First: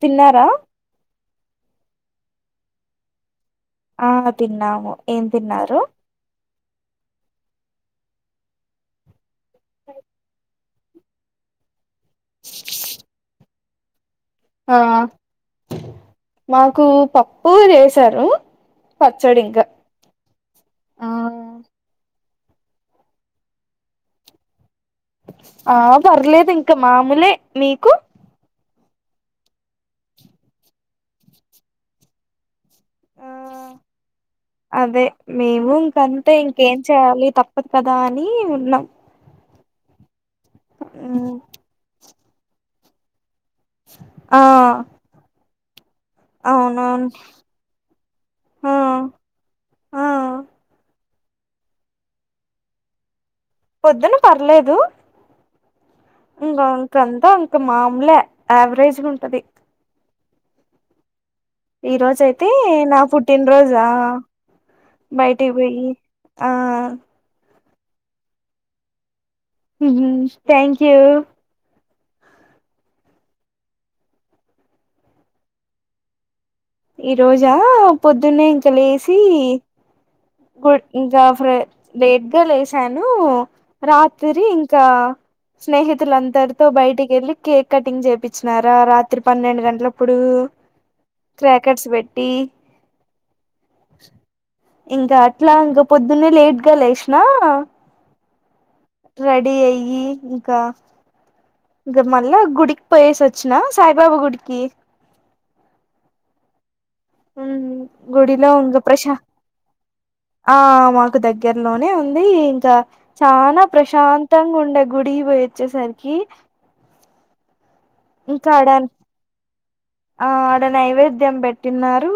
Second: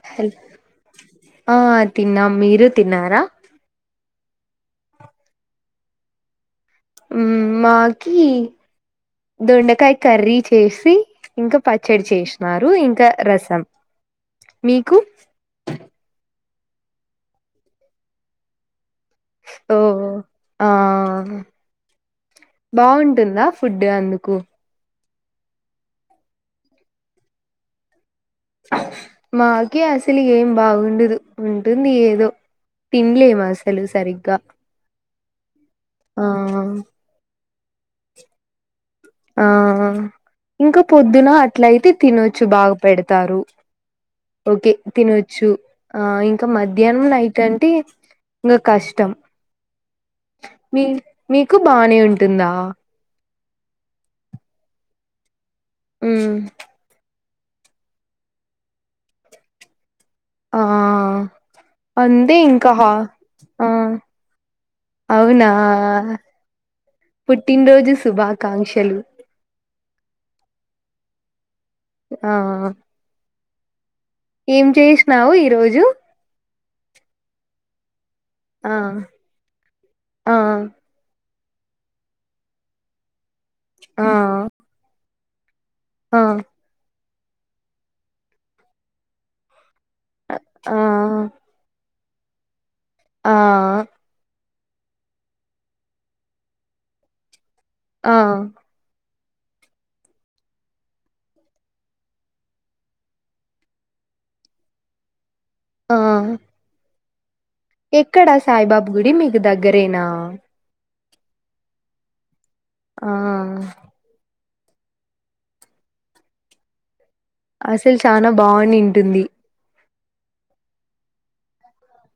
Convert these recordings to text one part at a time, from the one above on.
తిన్నారా ఆ తిన్నాం మీరు తిన్నారా ఆ తిన్నాము ఏం తిన్నారు ఉమ్ మాకి దొండకాయ కర్రీ చేసి ఇంకా ప చెడి చేసినారు ఇంకా రసం ఆ మీకు మాకు పప్పు చేసారు పచ్చడికా ఓ ఆ బాగుంటుందా ఫుడ్డు అందుకు ఆ పర్లేదు ఇంకా మామూలే మీకు మాకే అసలు ఏం బాగుండదు ఉంటుంది ఏదో తిన్లేము అసలు సరిగ్గా మే రూం ఆ కంతే ఇంకేం చేయాలి తక్ కొత్తదా అని ఉన్నాం ఆ ఇంకా పొద్దున అట్ల అయితే తినొచ్చు బాగా పెడతారు ఆ ఓకే తిన వచ్చు ఆ ఇంకా మధ్యాహ్నం అవునవును నైట్ అంటే ఇంకా ఆ కష్టం ఆ మీ మీకు బానే ఉంటుందా పొద్దున పర్లేదు [unintelligible] అ ఇంకా మాముూలే యావరేజ్ గా ఉంటది ఆ ఈ అంతే రోజయితే ఇంకా హా నా ఆ పుట్టినరోజా అవునా బయటికి పోయి ఆ పుట్టినరోజు శుభాకాంక్షలు థ్యాంక్ యూ ఆ ఏం చేసినావు ఈ రోజు ఈ రోజా పొద్దున్నే ఇంక ఆ లేసి ఆ గు ఇంకా లేట్గా లేసాను ఆ రాత్రి ఇంకా స్నేహితులు ఆ అందరితో బయటికి వెళ్ళి కేక్ కటింగ్ చేపిచ్చినారా రాత్రి పన్నెండు గంటలకు ఇప్పుడు ఆ [unintelligible] పెట్టి ఆ ఆ ఇంకా అట్లా ఇంకా పొద్దున్నే లేట్గా లేసిన ఆ రెడీ అయ్యి ఇంకా ఇకా మళ్ళా గుడికి పోయేసి వచ్చిన సాయిబాబా గుడికి ఆ మ్మ్. ఎక్కడా గుడిలో ఇంకా సాయిబాబు ప్రశా గుడి మీకు దగ్గరేనా దగ్గర లోనే ఉంది ఆ చనా ప్రశాంత్ [unintelligible] గుడి పోయి వచ్చేసరికి అసలు చాలా ఇంకా ఆడ బాగునింటుంది ఆ ఆడ నైవేద్యం పెట్టిన్నారు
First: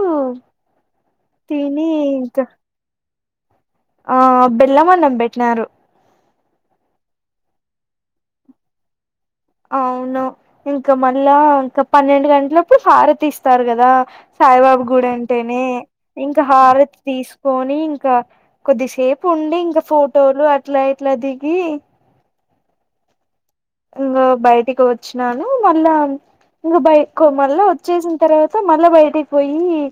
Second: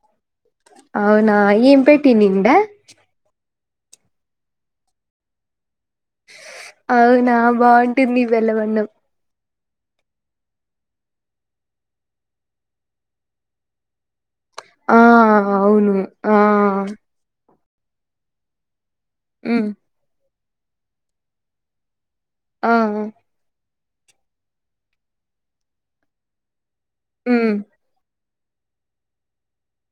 అవునా ఏం పెట్టిండా ఆ బెల్ల అన్నం పెట్టినారు అవునా బాగుంటుంది బెల్లం అన్నం అవును ఇంకా మళ్ళా ఇంకా పన్నెండు గంటలప్పుడు హారతి తీస్తారు కదా సాయిబాబు ఆ గుడ అంటేనే అవును ఇంకా ఆ హారతి తీసు పోని ఇంకా కొద్ది సేపు ఉండి హ్మ్. ఇంకా ఫోటోలు ఇట్లా ఇట్లా దిగి ఆ ఇంకా బయటికి వచ్చినాను మళ్ళా ఇంకా బయ హ్మ్. మళ్ళ వచ్చేసి తర్వాత మళ్ళా బయటకి పోయి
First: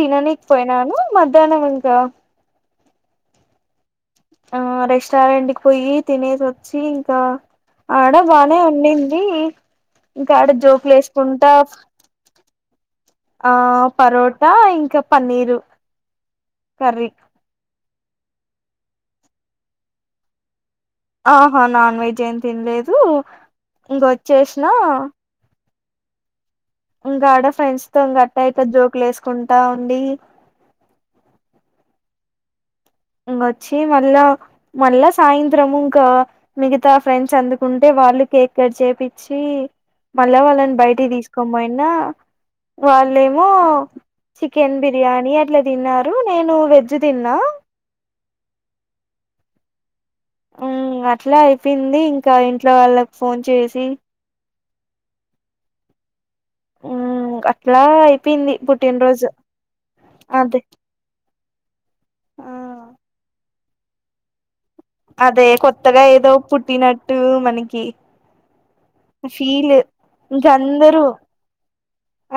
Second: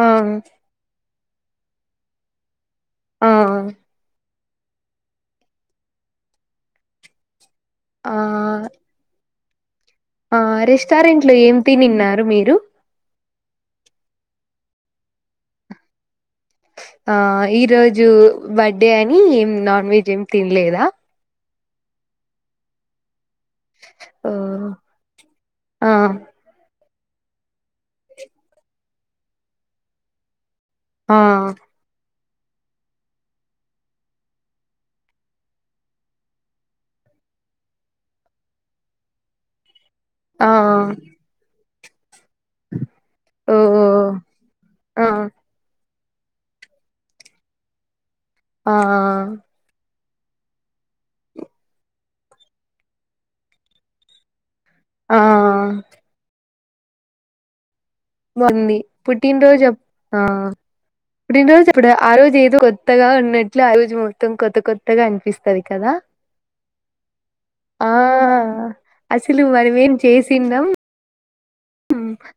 ఆ! మద్యానం ఇంకా ఆ ఆ రెస్టారెంట్ కి పోయి తినేసి వచ్చి ఇంకా ఆ! ఆడ బానే ఉనింది ఆ రెస్టారెంట్లు ఏమి తినిన్నారు మీరు ఆ పరోటా ఇంకా పన్నీరు కర్రీ ఆ ఈరో జు బర్త్డే అని ఏం నాన్ వెజ్ ఏమి తినలేదా ఆహా నాన్ వెజ్ ఏం తినలేదు ఇంకవొచ్చేసిన ఓహ్! ఆ ఇంకా ఆడ ఫ్రెండ్స్ తో ఆటా ఈటా జోక్లు వేసుకుంటా ఉండి ఆ ఇంకొచ్చి మళ్ళా మళ్ళా సాయంత్రం ఇంకా మిగతా ఫ్రెండ్స్ అందుకుంటే వాళ్ళు కేక్ కట్ చేపిచ్చి మళ్ళా ఆ! వాళ్ళని బయటికి తీసుకోమ్మ నా వాళ్ళేమో ఓహ్! చికెన్ ఆ! బిర్యానీ అట్లా తిన్నారు నేను వెజ్ తిన్నా ఆ ఆ అట్లా అయిపోయింది ఇంకా ఇంట్లో వాళ్ళకు ఫోన్ చేసి ఆ ఉ ఇలా అయిపోయింది బావుంది. పుట్టినరోజు అదే పుట్టినరోజ ఇప్పుడు ఆ రోజ ఏది కొత్తగా ఉన్నట్టు ఆ రోజు మొత్తం కొత్త కొత్తగా అదే అనిపిస్తది కదా! కొత్తగా ఏదో పుట్టినట్టు మనకి ఆ! అసలు ఫీల్ మనమేం ఇంక చేసిన్నాం అందరూ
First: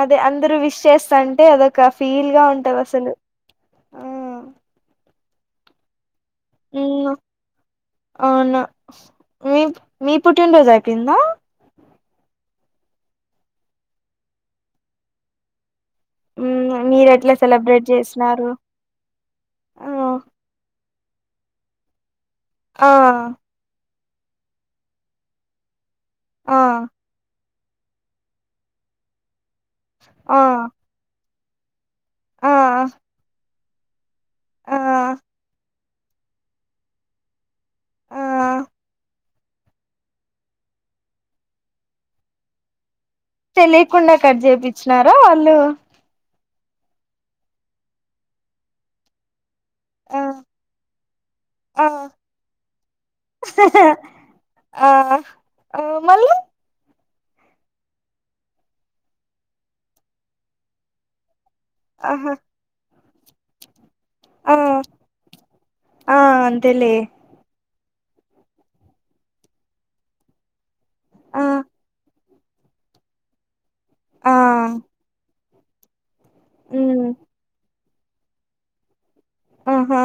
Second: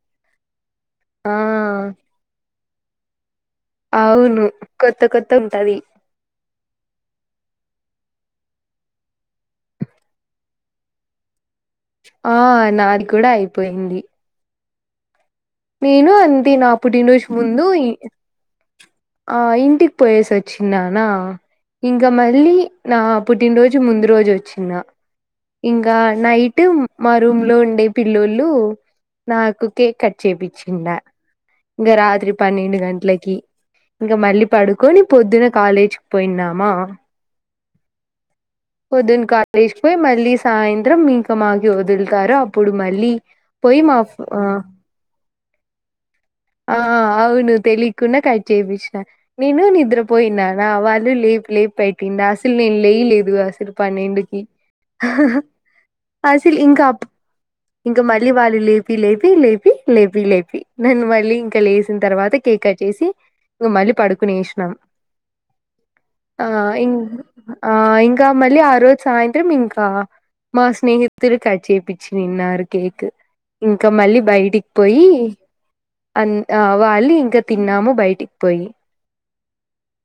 అదే అందరు విష్ చేస్తంటే ఆ! అదొక ఫీల్ గా ఉంటది సను అవును కొత్తకొ ఉంటది అవునా మీ మీ పుట్టినరోజు అయిపోయిందా ఆ నాది కూడా అయిపోయింది నేను అంతి నా ఉమ్ మీరు పుట్టినరోజు ఎట్లా ముందు సెలబ్రేట్ చేసినారు ఆ ఇంటికి పోయేసి వచ్చినా నా ఇంక మై మళ్లీ ఆ నా పుట్టినరోజు ముందు రోజు వచ్చిన ఇం గా ఆ నైటు మా రూమ్ లో ఉండే పిల్లొల్లు నాకు కే ఆ చేపిచ్చిండ ఇంగ రాత్రి ఆ పన్నెండు గంట్లకి ఇంకా మళ్ళీ ఆ పడుకొని పొద్దున కాలేజ్ పోయినామా ఆ పొద్దున కాలేజ్ కి పోయ్ మళ్ళీ సాయంత్రం ఇంక మాకి వదులుతారు అప్పుడు మళ్ళీ పోయి మా తెలీకుండా ఫ్- కడ్ ఆ జేపిచ్చినారు వాళ్ళు ఆ అవును తెలీకుండా కట్ చేపిచ్చినారు నేను ఆ నిద్రపోయినా నా వాళ్ళు లేపు లేపు ఆ పెట్టింది అసలు నేను లేయలేదు అసలు పన్నెండుకి ఆ ఆ మళ్ళీ అసలు ఇంకా అ ఇంక మళ్ళీ వాళ్ళు లేపి లేపి లేపి లేపి లేపి నన్ మళ్ళీ ఇంక్ క లేసిన ఆహా తర్వాత కేక్ కట్ చేసి ఇంగ మలి ఆ పడుకునేషనం ఆ ఇం ఆ ఆ ఇంకా మళ్ళీ ఆ రోజు సాయంత్రం ఇంకా మా స్నేహితులు ఆ కాట్ చేపిచ్చి దిన్నారు కేక్ ఇంకా మళ్ళీ ఆ బయటి పోయి అన్ ఉమ్ వాళ్ళు ఇంక తిన్నాము బయిటికి పోయి ఆహా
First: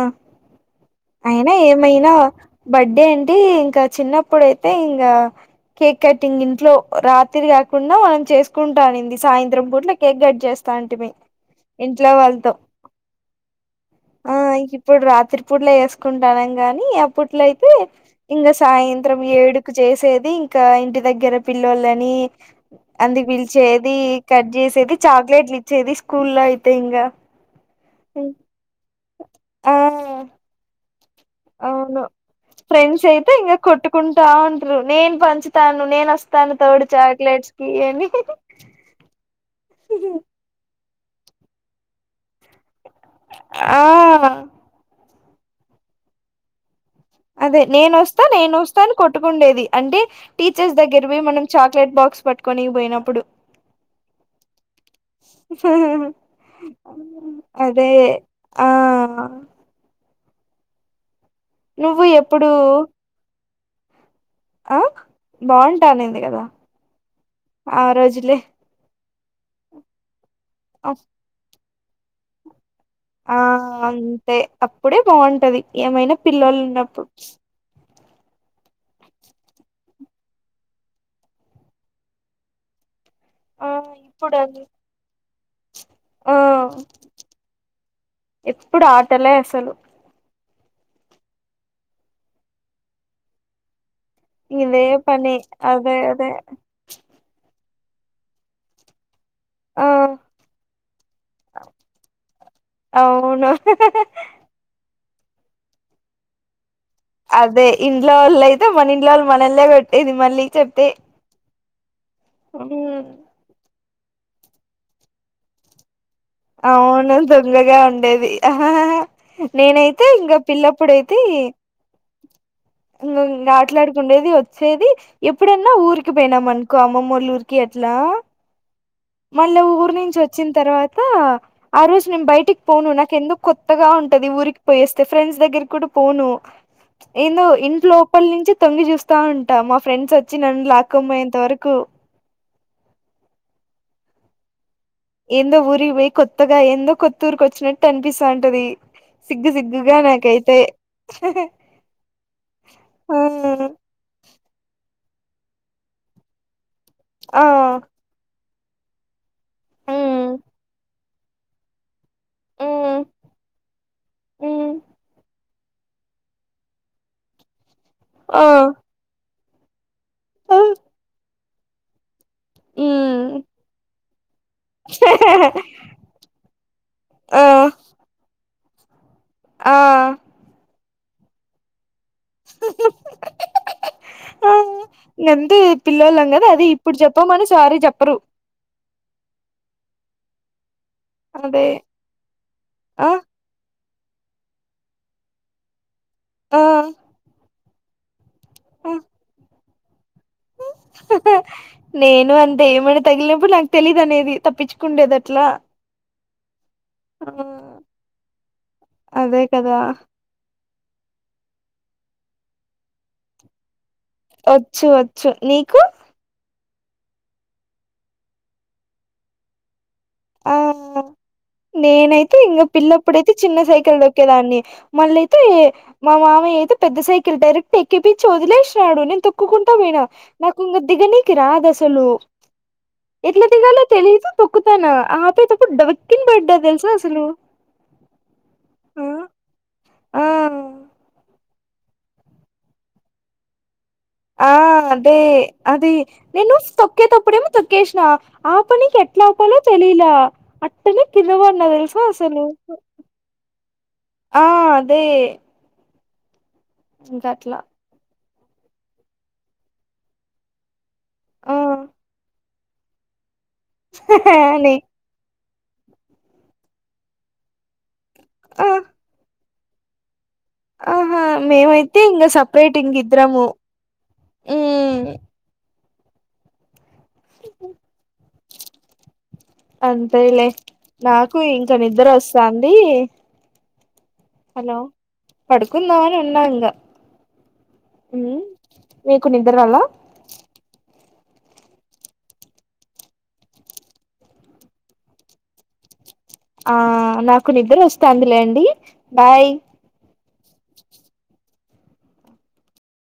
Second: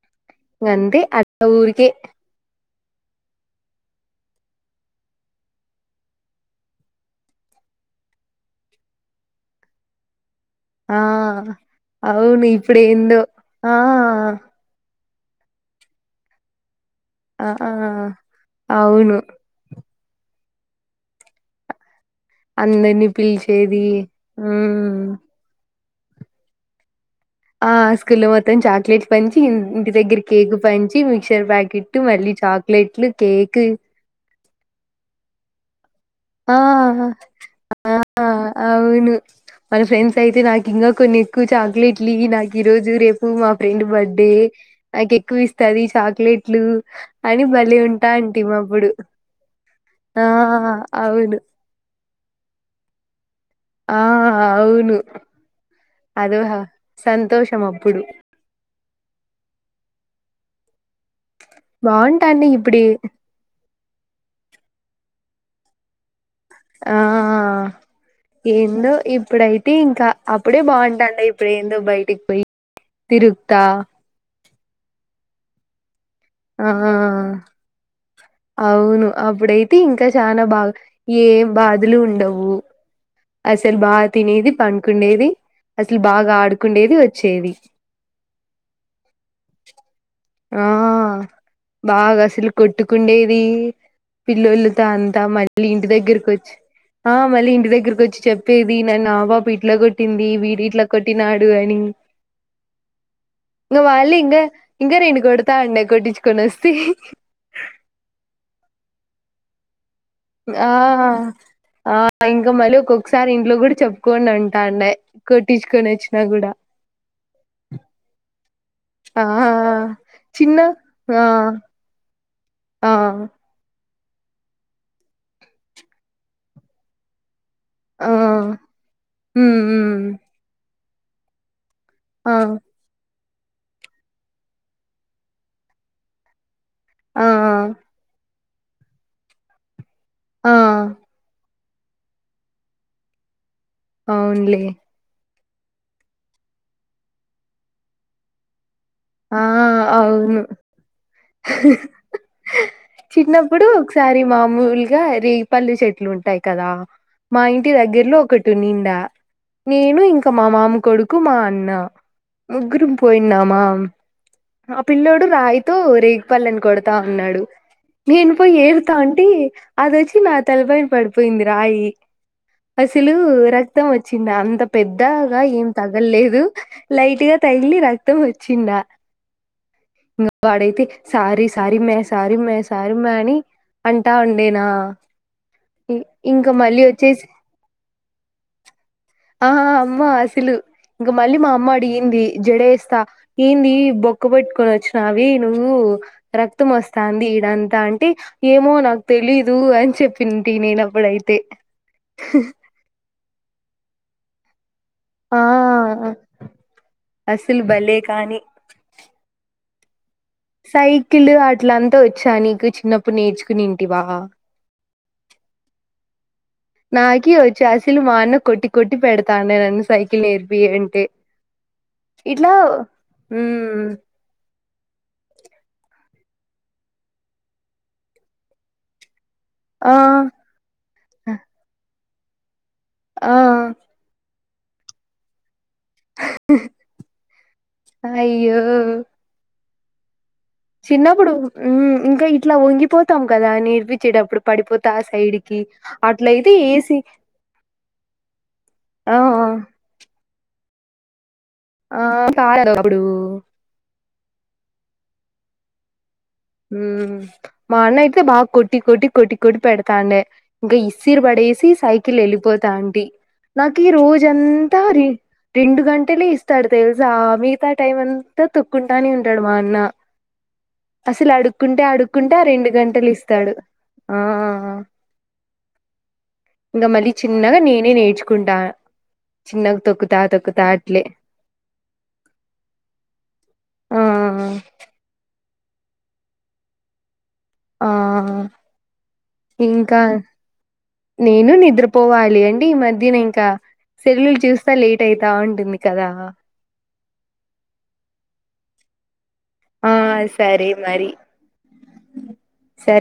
అంతే అట్లా అయినా ఊరికే ఏమైనా బర్త్డే అంటే ఇంకా చిన్నప్పుడుయితే ఇంగ కేక్ కట్టింగ్ ఇంట్లో రాత్రి గాకుండా మనం చేసుకుంటానింది సాయంత్రం పూట్ల కేక్ గట్ ఆ అవును ఇప్పుడు ఎందో ఆ ఆ ఇంకా ఇప్పుడు రాత్ర తిరుపూర్లో వేసుకుంటానం గాని, ఇప్పట్లో ఆ అయితే ఇంకా అవును సాయంత్రం ఏడు చేసేది ఇంకా ఇంటి దగ్గర పిల్లోలని ని అంది పిలిచేది కట్ చేసేది మ్మ్ చాక్లెట్లు ఇ వచ్చేది స్కూల్లో అయితే ఇంకా, ఆ స్కూల్ మొత్తం చాక్లేట్, పంచి ఆ ఇంటి దగ్గర కేక్ ప పంచి, మిక్షర్ ప్యాకెట్, అవును మళ్ళీ ఫ్రెండ్స్ చాక్లెట్లు అయితే ఇంగ కేక్ కొట్టుకుంటా నేను పంచుతాను, నేను వస్తాను ఆ తోడు చాక్లెట్స్ కి ఆ అని అవును మన ఫ్రెండ్స్ అయితే నాకు ఇంకా కొన్ని ఎక్కువ చాక్లెట్లు ఇయ్యి నాకు ఈ రోజు, రేపు మా ఆ ఫ్రెండ్ బర్త్డే నాకు ఎ ఎక్కువవిస్తది, చాక్లెట్లు అని అదే భలే నేను వస్తా నేను ఉంటాంటిమి వస్తా అప్పుడు అని కొట్టుకుండేది అంటే ఆ టీచర్స్ దగ్గర, మే అవును మనం చాక్లట్ బాక్స్ పట్టుకొన్ని, నేను పోయినప్పుడు. ఆ అవును. అదోహా సంతోషం అదే అప్పుడు, ఆ నువ్వు బాగుంటాండి ఎప్పుడూ ఇప్పుడు ఆ బాగుంట అనింది కదా, ఆ ఆ రోజులే ఏందో ఇ ఇప్పుడైతే ఇంకా, అప్పుడే బాగుంటాండే ఇప్పుడు ఎం, దా బయటికి పోయి ఆ తిరుగుతా అంతే అప్పుడే బావుంటది ఏమైనా పిల్లలు ఆ ఉన్నప్పుడు, అవును అప్పుడైతే ఇంకా చాలా బా ఏ బాధలు ఉండవు. ఆ అసలు బాగా ఇప్పుడు తినేది పండుకునేది. ఆ ఎప్పుడు ఆటలే అసలు. ఆ బాగా అసలు కొట్టుకుండేది. పిలొల్లుతో ఇదే అంతా పని మళ్ళీ ఇంటి అదే దగ్గర అదే కొచ్ ఆ మళ్ళీ ఇంటి దగ్గరకు. చెప్పేది ఈనానవ్ ఇట్ల ఆ కొట్టింది విడిట్ల కొట్టినాడు అని అవును [unintelligible] నువ్వు వాళ్ళ ఇంగ ఇంగ రేను కొడతా అండే కొట్టించుకొని వస్తీ. అదే ఇంట్లోలై మన ఇంట్లొవోల్ మనల్నే పే ఇది మళ్ళీ ఆ చెప్తే ఆ ఇంకా మళ్ళీ ఉమ్, ఒక్కొక్కసారి ఇంట్లో కూడా చెప్ కొండంటండే కొట్టించుకొని నోచ్ అవును దొంగగా ఉండేది హహహ ఆ నేనైతే ఇంకా చిన్న పిల్లప్పుడైతే ఆ ఆ ఆట్లాడుకు. ఉండేది వచ్చేది ఎప్పుడన్నా ఊరికి పోయినాం అనుకో అమ్మమోళ్ళ ఊరికి. గెట్లా ఆ ఉమ్ మళ్ళా ఉమ్ ఊరు నుంచి వచ్చిన తర్వాత. ఆ. ఆ రోజ్ నేన్ ఆ బైటిక్ పోను నాకెందుక్. కొత్తగా ఉంటది ఊరికి పోయేస్తే ఫ్రెండ్స్ దగ్గర కూడా పోను ఆ ఇను ఇంట్ లోపలి నుంచి తొంగి చూస్తా ఉంటా మ ఫ్రెండ్స్ వచ్చి ఆ నన్నులేకున్పోయేంతవరకు కు అవున్లే ఎందో ఊరికి పోయి కొత్తగా ఎందో కొత్త ఊరికి వచ్చినట్టు అనిపిస్తా అంటది ఆ అవును చిన్నప్పుడు ఒకసారి మామూలు గ రేగిపళ్లు చెట్లు ఉంటాయి కదా మా ఆ ఇంటి దగ్గర్లో ఒకటి తునిండా నేను ఇంకా మ్ మా మామ కొడుకు కుమా అన్నా ముగ్గురం మ్ పోయిన్నామా మ్ ఆ పిల్లోడు రాయితో రేగిపల్లని కొడతా ఉన్నాడు నేను ఆ పోయి ఏదిత అంటీ అదోచి నా తలపైన పడిపోయింది రాయి అసలు మ్ రక్తం వచ్చ చినా అంత పెద్దగా ఏం తగలేదు లైట్ గా ఆ తగిలి రక్తం వ చిన్న ఆ ఇ వాడైతే సారి సారి మ సారమ్మా సారమ్మా అని అంటా ఆ ఉండేనా గంతే పిల్లోలం కదా ఇంకా అదే మళ్ళీ ఇప్పుడు వచ్చేసి చెప్పమని సారీ చెప్పరు ఆహా అమ్మా అసలు ఇంకా మళ్ళీ మా అదే అమ్మా అడిగింది జడ వేస్తా ఆ ఏంది బొక్క పెట్టుకొని వచ్చిన అవి నువ్వు ఆ రక్తం వస్తుంది ఈడంత తంటి ఏమో నాకు తెలీదు అని చెప్ప నేను అంతే ఏమని తగిలినప్పుడు నాకు తెలీదునేది తప్పించు కుందేది ఆ అట్లా ఆ అసలు భలే కాని అదే కదా సైకిల్ అట్లంతా వచ్చా నీకు చిన్నప్పుడు నేర్చుకుని వచ్చు వచ్చు నీకు నాకి వచ్చి అసలు మా అన్న కొట్టి కొట్టి పెడతా నే నన్ను సైకి ఆ నేనైతే ఇట్లా ఇంక పిల్లప్పుడైతే చిన్న మ్మ్ సైకిల్ దొక్కేదాన్ని మళ్ళయితే మా మామయ్య అయితే పెద్ద సైకిల్ డైరెక్ట్ ఎక్కి పించి వదిలేసినడు నేను తొ తొ క్కుకుంటా ఆ పోయినా నాకు ఇంకా దిగ నీకి రాదు అసలు ఆ ఎట్లా దిగాలో తెలియదు తొక్కుతానా ఆ పడ్డ వికిన్ బడ్డ తెలుస అసలు అయ్యో ఆ ఆ చిన్నప్పుడు ఇంకా ఇట్లా వంగిపోతాం కదా నేర్పి ఆ అదే అదే అట్లయితే నేను ఏసి తొక్కేటప్పుడేమో తొక్కేసినా ఆ ప నీకు ఆ ఎట్లా ఆపలో తెలిలా నువ్వు ఎట్లా టే ఆ అసలు కాదు అప్పుడు ఆ దే మా అన్న అయితే బాగా కొట్టి కొట్టి కొట్టి కొట్టి పెడతాడి ఇంకా ఆ సిరుబడేసి సైకిల్ వెళ్ళపోతుంది తాంటీ నాకి ఈ రోజ అని ఎంతా అ రెండు గంటలే ఇస్తాడు తెలుసా మిగతా టైం అంతా ఆ తొక్కుంటానే ఉంటాడు మా అన్న ఆహా అసలు అడుక్కుంటే మేమైతే ఇంగ అడుక్కుంటే ఆ రెండు సపరేట్ ఇంగ గంటలు ఇద్దరము ఇస్తాడు ఆ ఉమ్ ఇంకా మళ్ళీ చిన్నగా నేనే నేర్చుకుంటా చిన్నగా తొక్కుతా అంతేలే తొక్కుతా అట్లే నాకు ఇంక నిద్ర వస్తాంది ఆ హలో పడుకుందవన ఉన్నా ఇంకా ఆ మీకు నిద్ర రాలా ఇంకా నేను నిద్రపోవాలి అంటే ఈ మధ్యన ఇంకా సీరియల్ చూస్తా లేట్ అయితా ఉంటుంది కదా ఆ నాకు నిద్ర వస్తుందిలేండి బాయ్ ఆ సరే మరి సరే